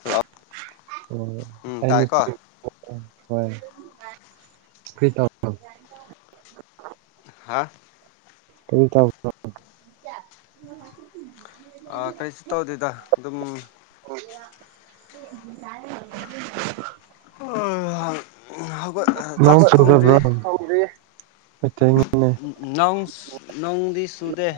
hello ꯎꯝ ꯇꯥꯏꯀꯣ ꯍꯣꯏ ꯀꯔꯤ ꯇꯧꯕ ꯍꯥ ꯀꯔꯤ ꯇꯧꯕ꯭ꯔꯣ ꯑꯥ ꯀꯔꯤꯁꯨ ꯇꯧꯗꯦꯗ ꯑꯗꯨꯝ [inaudible] ꯑꯥꯑ ꯅꯣꯡ ꯆꯨꯗꯕ꯭ꯔꯣ ꯅꯪꯁ ꯅꯣꯡꯗꯤ ꯆꯨꯗꯦ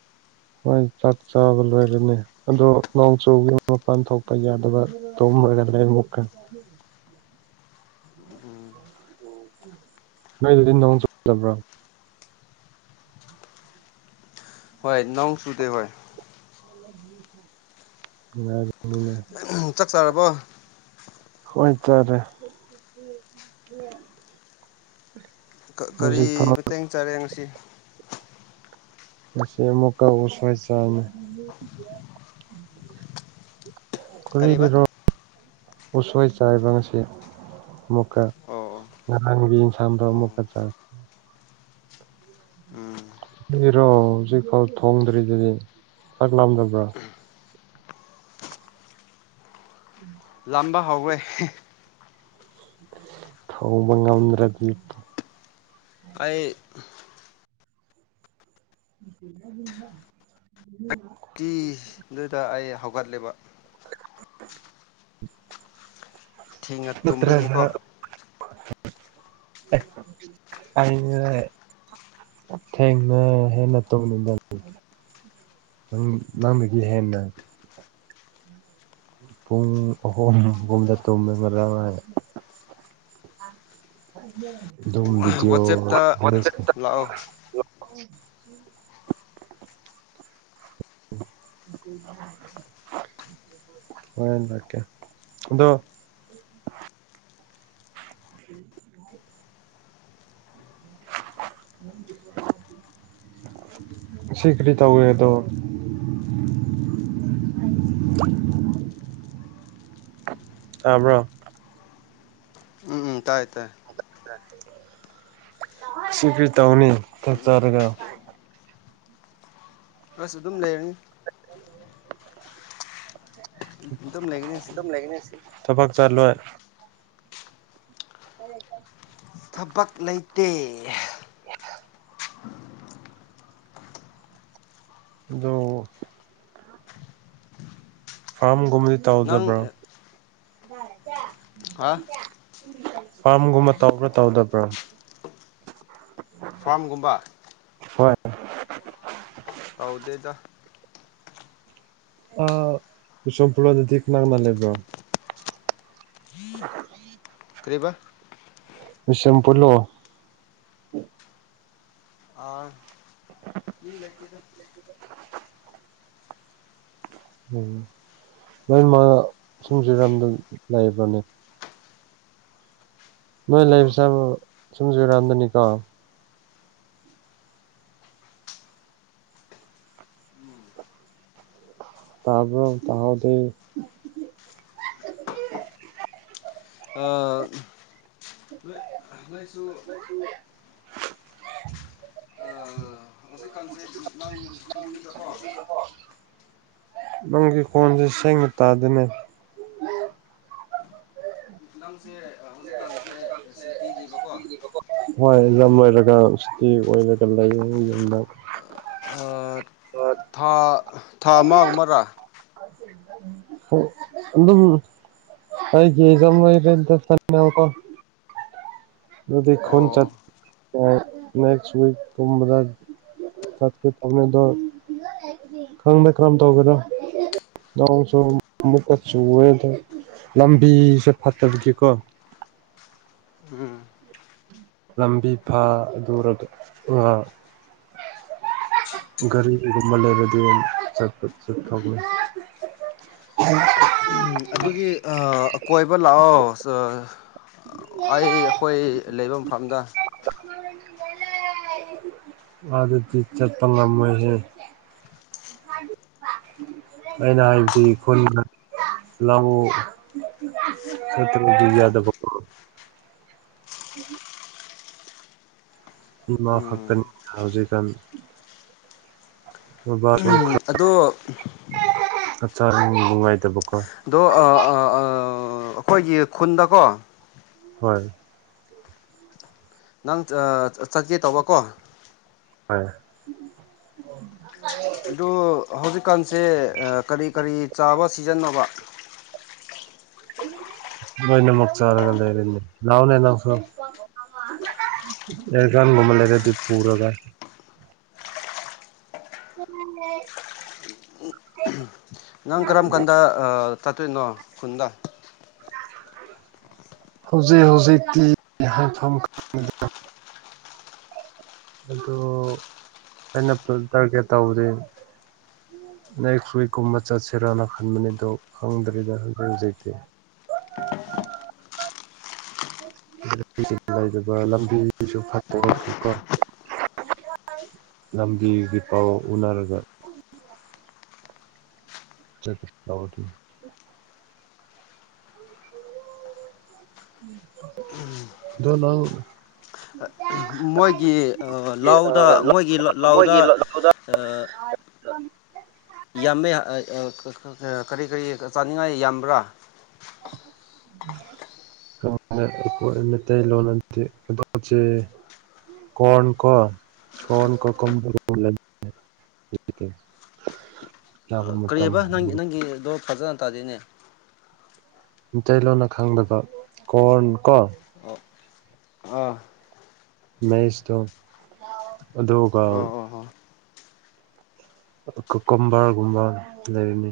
[inaudible] ꯍꯣꯏ ꯆꯥꯛ ꯆꯥꯕ ꯂꯣꯏꯔꯅꯤ ꯑꯗꯣ ꯅꯣꯡ ꯆꯨꯕꯒꯤ ꯃꯄꯥꯟ ꯊꯣꯛꯄ ꯌꯥꯗꯕ [unintelligible] ꯅꯪꯒꯤꯗꯤ ꯅꯣꯡ ꯆꯨꯗꯕ꯭ꯔꯣ ꯍꯣꯏ ꯅꯣꯡ ꯆꯨꯗꯦ ꯍꯣꯏ ꯅꯨꯉꯥꯢꯕꯅꯤꯅꯦ ꯆꯥꯛ ꯆꯥꯔꯕꯣ ꯍꯣꯢ ꯆꯥꯔꯦ ꯀꯔꯤ ꯍꯧꯖꯤꯛ ꯐꯥꯎ ꯃꯇꯦꯡ ꯆꯥꯔꯦ ꯉꯁꯤ ꯉꯁꯤ ꯃꯨꯛꯀ ꯎꯁꯣꯏ ꯆꯥꯏꯅꯦ ꯀꯔꯤꯕ ꯈꯔꯤꯔꯣ ꯎꯁꯣꯏ ꯆꯥꯏꯕ ꯉꯁꯤ ꯃꯨꯛꯀ ꯑꯣ ꯉꯔꯥꯡꯒꯤ ꯑꯦꯟꯁꯥꯡꯗꯣ ꯑꯣ ꯑꯣ ꯑꯃꯨꯛꯀ ꯆꯥꯢ ꯎꯝ ꯏꯔꯣ ꯍꯧꯖꯤꯛꯐꯥꯎ ꯊꯣꯡꯗ꯭ꯔꯤꯗꯨꯗꯤ ꯆꯥꯛ ꯂꯥꯝꯗꯕ꯭ꯔꯥ [inaudible] ꯇꯝꯕ ꯍꯧꯋꯦ ꯊꯧꯕ ꯉꯝꯗ꯭ꯔꯗꯤ ꯑꯩ [inaudible] ꯑꯗꯨꯗ ꯑꯩ ꯍꯧꯒꯠꯂꯦꯕ [inaudible] ꯊꯦꯡꯅ ꯇꯨꯝꯕꯒꯤꯀꯣ ꯑꯩꯁꯦ ꯊꯦꯡꯅ ꯍꯦꯟꯅ ꯇꯨꯝꯅꯤꯗ ꯅꯪ ꯅꯪꯅꯗꯤ ꯍꯦꯟꯅ ꯄꯨꯡ ꯑꯍꯨꯝꯒꯨꯝꯕꯗ ꯇꯨꯝꯃꯦ ꯉꯔꯥꯡ ꯑꯩ ꯑꯗꯨꯝ ꯕꯤꯗꯤꯑꯣ ꯋꯥꯆꯦꯞꯇ ꯂꯥꯛꯑꯣ [inaudible] [inaudible] ꯍꯣꯔꯦꯟ ꯍꯥꯏꯔꯛꯀꯦ ꯑꯗꯣ ꯎ [inaudible] [inaudible] ꯁꯤꯈꯔꯤ ꯇꯧꯋꯦꯗꯣ ꯑꯩ [inaudible] ꯇꯥꯕ꯭ꯔꯣ ꯎꯝ ꯎꯝ ꯇꯥꯏ ꯇꯥꯏ ꯁꯤ ꯀ꯭ꯔꯤ ꯇꯧꯅꯤ ꯆꯥꯛ ꯆꯥꯔꯒ ꯑꯁ ꯑꯗꯨꯝ ꯂꯩꯔꯅꯤ ꯑꯗꯨꯝ ꯂꯩꯒꯅꯤ ꯑꯗꯨꯝ ꯂꯩꯒꯅꯤ ꯊꯕꯛ ꯆꯠꯂꯣꯏ [inaudible] ꯊꯕꯛ ꯂꯩꯇꯦ ꯑꯗꯨ ꯐꯥꯔꯝꯒꯨꯝꯕꯗꯤ ꯅꯪ ꯇꯥꯎꯗꯕ꯭ꯔꯥ ꯍꯥ ꯐꯥꯔꯝꯒꯨꯝꯕ ꯇꯧꯕ꯭ꯔꯥ ꯇꯧꯗꯕ꯭ꯔꯥ ꯐꯥꯝꯒꯨꯝꯕ [inaudible] ꯇꯥꯎꯗꯦꯗ ꯑꯥ ꯕꯤꯁꯅꯨꯄꯨꯔ ꯔꯣꯝꯗꯗꯤ ꯀꯅꯥ ꯀꯅꯥ ꯂꯩꯕ꯭ꯔꯣ [inaudible] ꯀꯔꯤꯕ ꯕꯤꯁꯦꯝꯄꯨꯔꯗꯣ ꯑꯥ ꯃꯤ ꯂꯩꯇꯦꯗ [inaudible] ꯎꯝ ꯅꯣꯏ ꯃꯥ ꯁꯨꯝꯁꯤꯔꯝꯗ ꯂꯩꯥꯕꯅꯦ ꯅꯣꯏ ꯑꯗꯣ ꯂꯩꯕꯁꯦ ꯁꯨꯝ ꯁꯨꯔꯝꯗꯅꯤꯀꯣ ꯎꯝ ꯇꯥꯕꯔꯣ ꯇꯥꯍꯧꯗꯦ ꯑꯥ ꯑꯩꯈꯣꯏꯁꯨ ꯑꯥ [unintelligible] ꯅꯪꯒꯤ ꯀꯣꯟꯁꯦ ꯁꯦꯡꯅ ꯇꯥꯗꯅꯦ ꯐꯤꯂꯝꯁꯦ ꯍꯧꯖꯤꯛꯀꯥꯟꯁꯦ ꯁꯨꯇꯤꯅꯦꯕꯀꯣ ꯂꯝ ꯑꯣꯏꯔꯒ ꯁꯤꯇꯤ ꯑꯣꯏꯔꯒ ꯂꯩꯌꯦ ꯌꯨꯝꯗ ꯊꯥ ꯊꯥ ꯑꯃꯒꯨꯝ ꯃꯔꯥ ꯑꯗꯨꯝ [unintelligible] ꯑꯗꯨꯗꯤ ꯈꯨꯟ ꯆꯠ ꯑꯣ ꯅꯦꯛꯁ ꯋꯤꯛ ꯀꯨꯝꯕꯗ ꯆꯠꯀꯦ ꯇꯧꯅꯤꯗꯣ ꯈꯪꯗꯦ ꯀꯔꯝ ꯇꯧꯒꯗ꯭ꯔꯥ ꯅꯣꯡꯁꯨ ꯑꯃꯨꯛꯀ ꯆꯨꯌꯦ ꯑꯗꯨꯝ ꯂꯝꯕꯤꯁꯦ ꯐꯠꯇꯕꯒꯤꯀꯣ ꯎꯝ ꯂꯝꯕꯤ ꯐꯥꯗꯨꯔꯒꯦ ꯐꯥ ꯒꯥꯔꯤꯒꯨꯝꯕ ꯂꯩꯕꯗꯤ ꯆꯠꯄ ꯆꯊꯣꯛꯂꯦ ꯑꯗꯨꯒꯤ ꯑꯥ ꯀꯣꯏꯕ ꯂꯥꯛꯑꯣ ꯑꯩ ꯑꯩꯈꯣꯏ ꯂꯩꯐꯝ ꯐꯝꯗ ꯑꯗꯠꯇꯤ ꯆꯠꯄꯅ ꯉꯝꯃꯣꯏꯍꯦ ꯑꯩꯅ ꯍꯥꯏꯕꯗꯤ ꯈꯨꯜ ꯂꯥꯛꯎ [unintelligible] ꯏꯃꯥ ꯈꯛꯇꯅꯤ ꯎꯝ ꯍꯧꯖꯤꯛꯀꯥꯟ ꯕꯥꯕꯥ ꯎꯪ ꯑꯗꯣ ꯍꯛꯆꯥꯡ ꯅꯨꯡꯉꯥꯏꯗꯕꯛ ꯑꯗꯣ ꯑꯥ ꯑꯥ ꯑ ꯥ ꯑꯩꯈꯣꯏꯒꯤ ꯈꯨꯟꯗꯀꯣ ꯍꯣꯏ ꯅꯪ ꯑꯥ ꯆꯠꯀꯦ ꯇꯧꯕꯀꯣ ꯍꯣꯏ ꯑꯗꯨ ꯍꯧꯖꯤꯛꯀꯥꯟꯁꯦ ꯀꯔꯤ ꯀꯔꯤ ꯆꯥꯕ ꯁꯤꯖꯤꯟꯅꯣꯕ ꯂꯣꯏꯅꯃꯛ ꯆꯔꯒ ꯂꯩꯔꯅꯤ ꯂꯥꯎꯅꯦ ꯅꯪꯁꯨ ꯑꯦꯌꯔꯒꯟꯒꯨꯝꯕ ꯂꯩꯔꯗꯤ ꯄꯨꯔꯒ [inaudible] ꯅꯪ ꯀꯔꯝ ꯀꯥꯟꯗ ꯑꯥ ꯆꯠꯇꯣꯏꯅꯣ ꯈꯨꯟꯗ [inaudible] ꯍꯧꯖꯤꯛ ꯍꯧꯖꯤꯛ ꯇꯤ ꯍꯥꯏꯐꯝ ꯈꯪꯗꯦꯗꯥ ꯑꯗꯨ ꯑꯩꯅ ꯐꯨꯜ ꯇꯔꯒꯦꯠ ꯇꯧꯕꯗꯤ ꯅꯦꯛꯁ ꯋꯤꯛꯀꯨꯝꯕ ꯆꯠꯁꯤꯔꯅ ꯈꯟꯕꯅꯤꯗ ꯈꯪꯗ꯭ꯔꯤꯗ ꯍꯧꯖꯤꯛ ꯍꯧꯖꯤꯛꯇꯤ [unintelligible] ꯂꯝꯕꯤꯒꯤ ꯄꯥꯎ ꯎꯅꯔꯒ ꯆꯠꯀꯦ ꯇꯧꯕꯗꯤ ꯅꯑꯗꯣ ꯅꯪ ꯃꯣꯏꯒꯤ ꯑꯥ ꯂꯥꯎꯗ ꯃꯣꯏꯒꯤ ꯂꯥꯎꯗ ꯃꯣꯏꯒꯤ ꯂꯧꯗ ꯑꯥ [inaudible] ꯌꯥꯝꯃꯦ ꯑꯥ ꯑꯥ ꯀꯔꯤ ꯀꯔꯤ ꯆꯥꯅꯤꯡꯉꯥꯏ ꯌꯥꯝꯕ꯭ꯔꯥ [inaudible] ꯃꯩꯇꯩꯂꯣꯟ ꯑꯗꯨꯗꯤ [unintelligible] ꯀꯣꯟ ꯀꯣ ꯀꯣꯟ ꯀꯣ ꯀ [unintelligible] [inaudible] ꯀꯔꯤꯑꯕ ꯅꯪ ꯅꯪꯒꯤꯗꯣ ꯐꯖꯅ ꯇꯥꯗꯦꯅꯦ ꯃꯇꯩꯂꯣꯟꯅ ꯈꯪꯕꯗ ꯀꯣꯔꯟ ꯀꯣ ꯑꯣ ꯑꯥ ꯃꯦꯏꯁꯇꯣ ꯑꯗꯨꯒ ꯑꯣ ꯑꯣ ꯑꯣ ꯀꯀꯨꯝꯕꯔꯒꯨꯝꯕ ꯂꯩꯔꯤꯅꯤ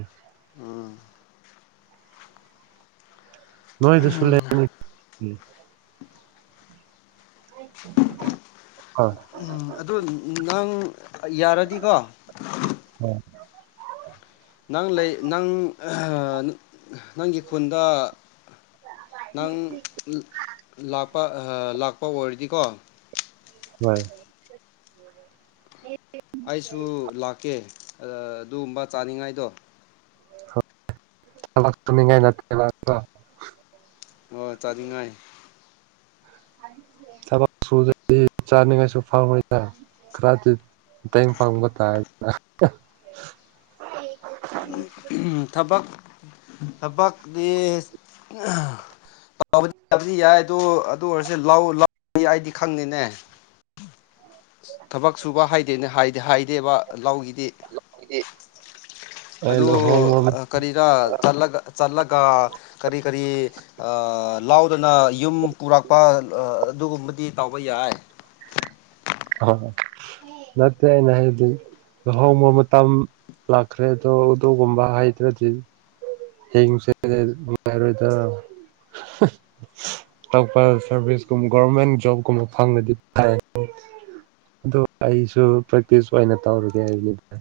ꯅꯣꯏꯗꯁꯨ ꯂꯩ [unintelligible] ꯑꯥ ꯎꯝ ꯑꯗꯨ ꯅꯪ ꯌꯥꯔꯗꯤꯀꯣ ꯎꯝ ꯅꯪ ꯂꯩ ꯅꯪ ꯑꯍ ꯅꯪꯒꯤ ꯈꯨꯟꯗ ꯅꯪ ꯂꯥꯛꯄ ꯑꯍ ꯂꯥꯛꯄ ꯑꯣꯏꯔꯗꯤꯀꯣ ꯍꯣꯏ ꯑꯦ ꯑꯩꯁꯨ ꯂꯥꯛꯀꯦ ꯑ ꯑꯗꯨꯒꯨꯝꯕ ꯆꯥꯅꯤꯡꯉꯥꯏꯗꯣ [unintelligible] ꯍꯣ ꯆꯥꯅꯤꯡꯉꯥꯏ ꯊꯕꯛ ꯁꯨꯗ꯭ꯔꯗꯤ ꯆꯥꯅꯤꯉꯥꯏꯁꯨ ꯐꯥꯎꯔꯣꯏꯗ ꯈꯔꯗꯤ ꯃꯇꯦꯡ ꯄꯥꯡꯕ ꯇꯥꯔꯦꯗꯅ ꯊꯕꯛ ꯊꯕꯛꯗꯤ ꯑꯍ [unintelligible] ꯌꯥꯗꯤ ꯌꯥꯏ ꯑꯗꯨ ꯑꯗꯨ ꯑꯣꯏꯔꯁꯨ ꯂꯥꯎ ꯑꯩꯗꯤ ꯈꯪꯗꯦꯅꯦ ꯊꯕꯛ ꯁꯨꯕ ꯍꯥꯏꯗꯦꯅꯦ ꯍꯥꯏꯗꯤ ꯍꯥꯢꯗꯦꯕ ꯂꯧꯒꯤ ꯢ ꯑꯩ ꯑꯗꯨ ꯂꯨꯍꯣꯡꯕ ꯀꯔꯤꯔꯥ ꯆꯠꯂꯒ ꯆꯠꯂꯒ ꯀꯔꯤ ꯀꯔꯤ ꯑ ꯂꯥꯎꯗꯅ ꯌꯨꯝ ꯄꯨꯔꯛꯄ ꯑꯗꯨꯒꯨꯝꯕꯗꯤ ꯇꯧꯕ ꯌꯥꯏ ꯑ ꯅꯠꯇꯦ ꯑꯩꯅ ꯍꯥꯢꯕꯗꯤ ꯂꯨꯍꯣꯡꯕ ꯃꯇꯝ ꯂꯥꯛꯈ꯭ꯔꯦ ꯑꯗꯣ ꯑꯗꯨꯒꯨꯝꯕ ꯍꯥꯏꯗ꯭ꯔꯗꯤ [unintelligible] ꯇꯣꯞꯄ ꯁꯔꯚꯤꯁꯀꯨꯝ ꯒꯣꯚꯔꯃꯦꯟꯠ ꯖꯣꯕ ꯀꯨꯝꯕ ꯈꯪꯔꯗꯤ [unintelligible] ꯑꯗꯨ ꯑꯩꯁꯨ ꯄ꯭ꯔꯦꯛꯇꯤꯁ ꯑꯣꯏꯅ ꯇꯧꯔꯒꯦ ꯍꯥꯏꯕꯅꯤꯗ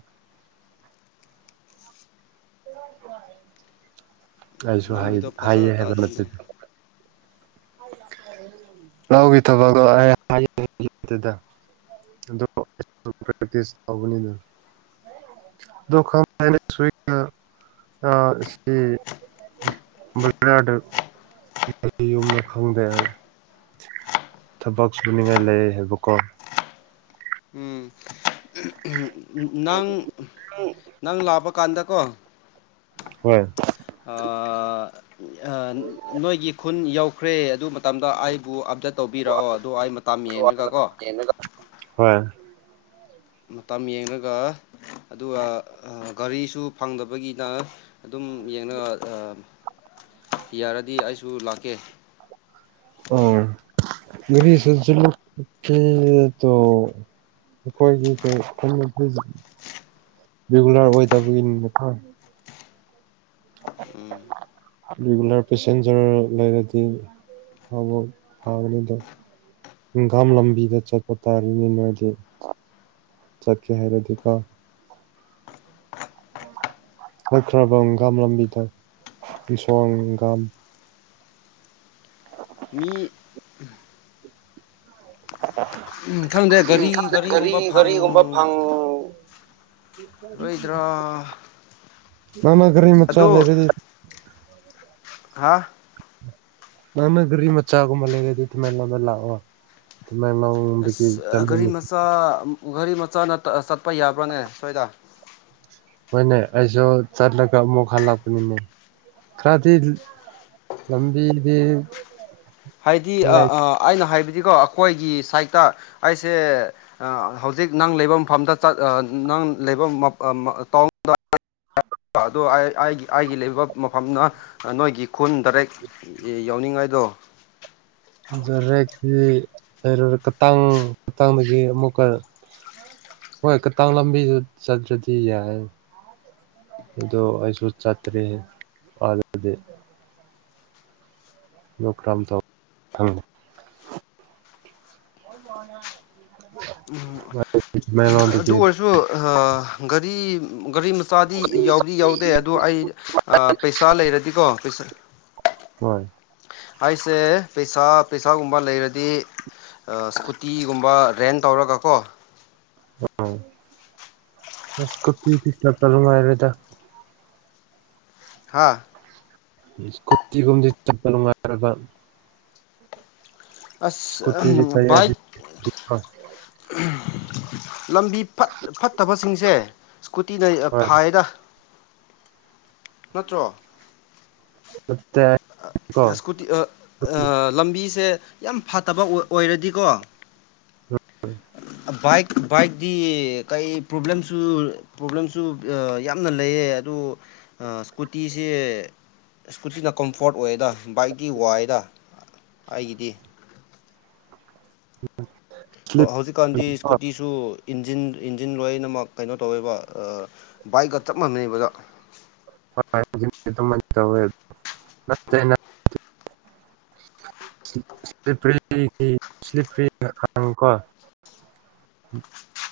ꯑꯩꯁꯨ ꯍꯥꯏ ꯅꯪꯒꯤꯗꯣ ꯍꯥꯏꯌꯦ ꯐꯖꯅ ꯍꯥꯏꯕ ꯇꯥꯗꯦꯅꯦ ꯅꯠꯇꯦꯗ ꯂꯧꯒꯤ ꯊꯕꯛ [unintelligible] ꯑꯗꯣ [unintelligible] ꯄ꯭ꯔꯦꯛꯇꯤꯁ ꯇꯧꯕꯅꯤꯗ [unintelligible] ꯑ ꯁꯤ [unintelligible] ꯈꯪꯗꯦ ꯊꯕꯛ ꯁꯨꯅꯤꯡꯉꯥꯏ ꯂꯩꯌꯦ ꯍꯥꯏꯕꯀꯣ ꯎꯝ ꯅꯪ ꯅꯪ ꯂꯥꯛꯄ ꯀꯥꯟꯗꯀꯣ ꯍꯣꯏ ꯑꯥ ꯑ ꯅꯣꯏꯒꯤ ꯈꯨ ꯈꯨꯟ ꯌꯧꯈ꯭ꯔꯦ ꯑꯗꯨ ꯃꯇꯝꯗ ꯑꯥꯢꯕꯨ ꯑꯞꯗꯦꯠ ꯇꯧꯕꯤꯔꯛꯑꯣ ꯑꯗꯨ ꯑꯩ ꯃꯥꯇꯝ ꯌꯦꯡꯔꯒꯀꯣ ꯍꯣꯏ ꯃꯇꯝ ꯌꯦꯡꯔꯒ ꯑꯗꯨꯒ ꯒꯥꯔꯤꯁꯨ ꯐꯪꯗꯕꯒꯤꯅ ꯑꯗꯨꯝ ꯌꯦꯡꯔꯒ ꯑ ꯌꯥꯔꯗꯤ ꯑꯩꯁꯨ ꯂꯥꯛꯀꯦ [unintelligible] ꯑꯩꯈꯣꯏꯒꯤ ꯀꯩ [unintelligible] ꯔꯤꯒꯨꯂꯔ ꯑꯣꯢꯗꯕꯒꯤꯅꯤꯗ ꯎꯝ ꯔꯤꯒꯨꯂꯔ ꯄꯦꯁꯦꯟꯖꯔ ꯂꯩꯔꯗꯤ [unintelligible] ꯘꯥꯝ ꯂꯝꯕꯤꯗ ꯆꯠꯄ ꯇꯥꯔꯤꯅꯦ ꯃꯥꯗꯤ ꯆꯠꯀꯦ ꯍꯥꯏꯔꯗꯤꯀꯣ ꯍꯣꯢ ꯈ꯭ꯔꯥꯕꯝꯘꯥꯝ ꯂꯝꯕꯤꯗ ꯀ꯭ꯔꯤꯁꯦꯟꯘꯥꯝ ꯃꯤ ꯈꯪꯗꯦ ꯎꯝ ꯒꯥꯔꯤ ꯈꯪꯗꯦ ꯒꯔꯤ ꯒꯥꯔꯤꯒꯨꯝꯕ ꯒꯔꯤꯒꯨꯝꯕ ꯐꯪ ꯔꯣꯏꯗ꯭ꯔꯥ ꯅꯪꯅ ꯒꯔꯤ ꯃꯆꯥ ꯂꯩꯔꯗꯤ ꯍꯥ ꯅꯪꯅꯒꯔꯤ ꯃꯆꯥꯒꯨꯝꯕ ꯂꯩꯔꯗꯤ ꯊꯤꯜꯂꯝꯃꯒ ꯂꯥꯛ ꯑꯣ ꯑꯁ ꯒꯥꯔꯤ UNINTELLIGIBLE ꯃꯆꯥ ꯒꯥꯔꯤ ꯃꯆꯥꯅꯠ ꯆꯠꯄ ꯌꯥꯕ꯭ꯔꯥꯅꯦ ꯁ꯭ꯋꯥꯏꯗ ꯍꯣꯏꯅꯦ ꯑꯩꯖꯨ ꯆꯠꯂꯒ ꯑꯃꯨꯛ ꯍꯜꯂꯛꯄꯅꯤꯅꯦ ꯈ꯭ꯔꯗꯤ ꯂꯝꯕꯤꯗꯤ ꯍꯥꯏꯗꯤ ꯑꯥꯑꯥ ꯑꯩꯅ ꯍꯥꯏꯕ ꯗꯤꯀꯣ ꯑꯩꯈꯣꯏꯒꯤ ꯁꯥꯏꯠꯇ ꯑꯩꯁꯦ ꯑꯥ ꯍꯧꯖꯤꯛ ꯅꯪ ꯂꯩꯕ ꯃꯐꯝꯗ ꯆꯠꯅ ꯅꯪ ꯂꯩꯕ ꯃꯐꯝ INAUDIBLE ꯑꯗꯣ ꯑꯩ ꯑꯩꯒꯤ ꯂꯩꯕ ꯃꯐꯝꯅ ꯅꯣꯏꯒꯤ ꯈꯨꯟꯗꯥꯏꯔꯦꯛ ꯌꯥꯎꯅꯤꯡꯉꯥꯏ ꯗꯣ INAUDIBLE UNINTELLIGIBLE ꯍꯣꯏ ꯀꯇꯥꯡꯎ ꯂꯝꯕꯤꯖꯤ ꯆꯠꯂꯗꯤ ꯌꯥꯏꯕ ꯑꯗꯨꯗꯣ ꯑꯩꯁꯨ ꯆꯠꯇꯔꯤ ꯑꯗꯨꯗꯣ ꯑꯗꯨ ꯀꯔꯝ ꯇꯧꯕ ꯈꯪꯗꯦ INAUDIBLE ꯑꯗꯨꯑꯣꯏꯔꯖꯨ ꯑꯥ ꯒꯥꯔꯤ-ꯒꯥꯔꯤꯃ ꯆꯥꯗꯤ ꯌꯥꯎꯗꯤ-ꯌꯥꯎꯗꯦ ꯑꯗꯣ ꯑꯩ ꯑꯥ ꯄꯩꯁꯥ ꯂꯩꯔꯗꯤ ꯀꯣ ꯄꯩꯁꯥ ꯍꯣꯌ ꯑꯩꯁꯦ ꯄꯩꯁꯥ-ꯄꯩꯁꯥꯒꯨꯝꯕ ꯂꯩꯔꯗꯤ ꯑꯥ ꯁ꯭ꯀꯨꯇꯤꯒꯨꯝꯕ ꯔꯦꯟ ꯇꯧꯔꯒ ꯀꯣ ꯑꯪ ꯏꯁ꯭ꯀꯨꯇꯤꯗꯤ ꯆꯠꯄ ꯅꯨꯡꯉꯥꯢꯔꯣꯢꯗ ꯍꯥꯥꯑꯥ ꯁ꯭ꯀꯨꯇꯤꯒꯨꯝꯕꯗꯤ ꯆꯠꯄ ꯅꯨꯡꯉꯥꯏꯔꯣꯏꯕ ꯑꯁ ꯁ꯭ꯀꯨꯇꯤꯒꯤ ꯇꯥꯏꯌꯔꯗꯤ ꯕꯥꯏꯛ ꯄꯤꯛꯄ ꯂꯝꯕꯤ ꯐꯠꯇ-ꯐꯠꯇꯕꯁꯤꯡꯁꯦ ꯁ꯭ꯀꯨꯇꯤ ꯂꯩ ꯐꯩꯑꯗꯥ ꯅꯠꯇ꯭ꯔꯣ ꯑꯥꯛꯑꯥ ꯁ꯭ꯀꯨꯇꯤ ꯑꯥ ꯂꯝꯕꯤꯖꯦ ꯌꯥꯝꯐꯠꯇꯕ ꯑꯣꯏ ꯑꯣꯏꯔꯗꯤꯀꯣ INAUDIBLE ꯕꯥꯏꯛ ꯕꯥꯏꯛꯗꯤ ꯀꯩ ꯄ꯭ꯔꯣꯕ꯭ꯂꯦꯝꯁꯨ ꯄ꯭ꯔꯣꯕ꯭ꯂꯦꯝꯁꯨ ꯌꯥꯝꯅ ꯂꯩꯌꯦ ꯎ ꯑꯥ ꯁꯀꯨꯇꯤꯁꯦ ꯁ꯭ꯀꯨꯇꯤ ꯀꯝꯐꯣꯔꯠ ꯑꯣꯏꯗ ꯕꯥꯏꯛꯗꯤ ꯋꯥꯏꯑꯗ ꯑꯩꯒꯤꯗꯤ INAUDIBLE ꯑꯣꯑꯣ ꯍꯧꯖꯤꯛꯀꯥꯟꯗꯤ ꯁ꯭ꯀꯨꯇꯤꯁꯨ ꯏꯟꯖꯤꯟ ꯏꯟꯖꯤꯟ ꯂꯣꯏꯅꯃꯛ ꯀꯩꯅꯣ ꯇꯧꯋꯦꯕ ꯑꯥ ꯕꯥꯏꯛꯀ ꯆꯞ ꯃꯥꯟꯅꯩꯕꯗ ꯑꯗꯨꯃꯥꯏꯅ ꯇꯧꯋꯦ ꯅꯠꯇꯦꯅꯠ UNINTELLIGIBLE INAUDIBLE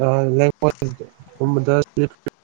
UNINTELLIGIBLE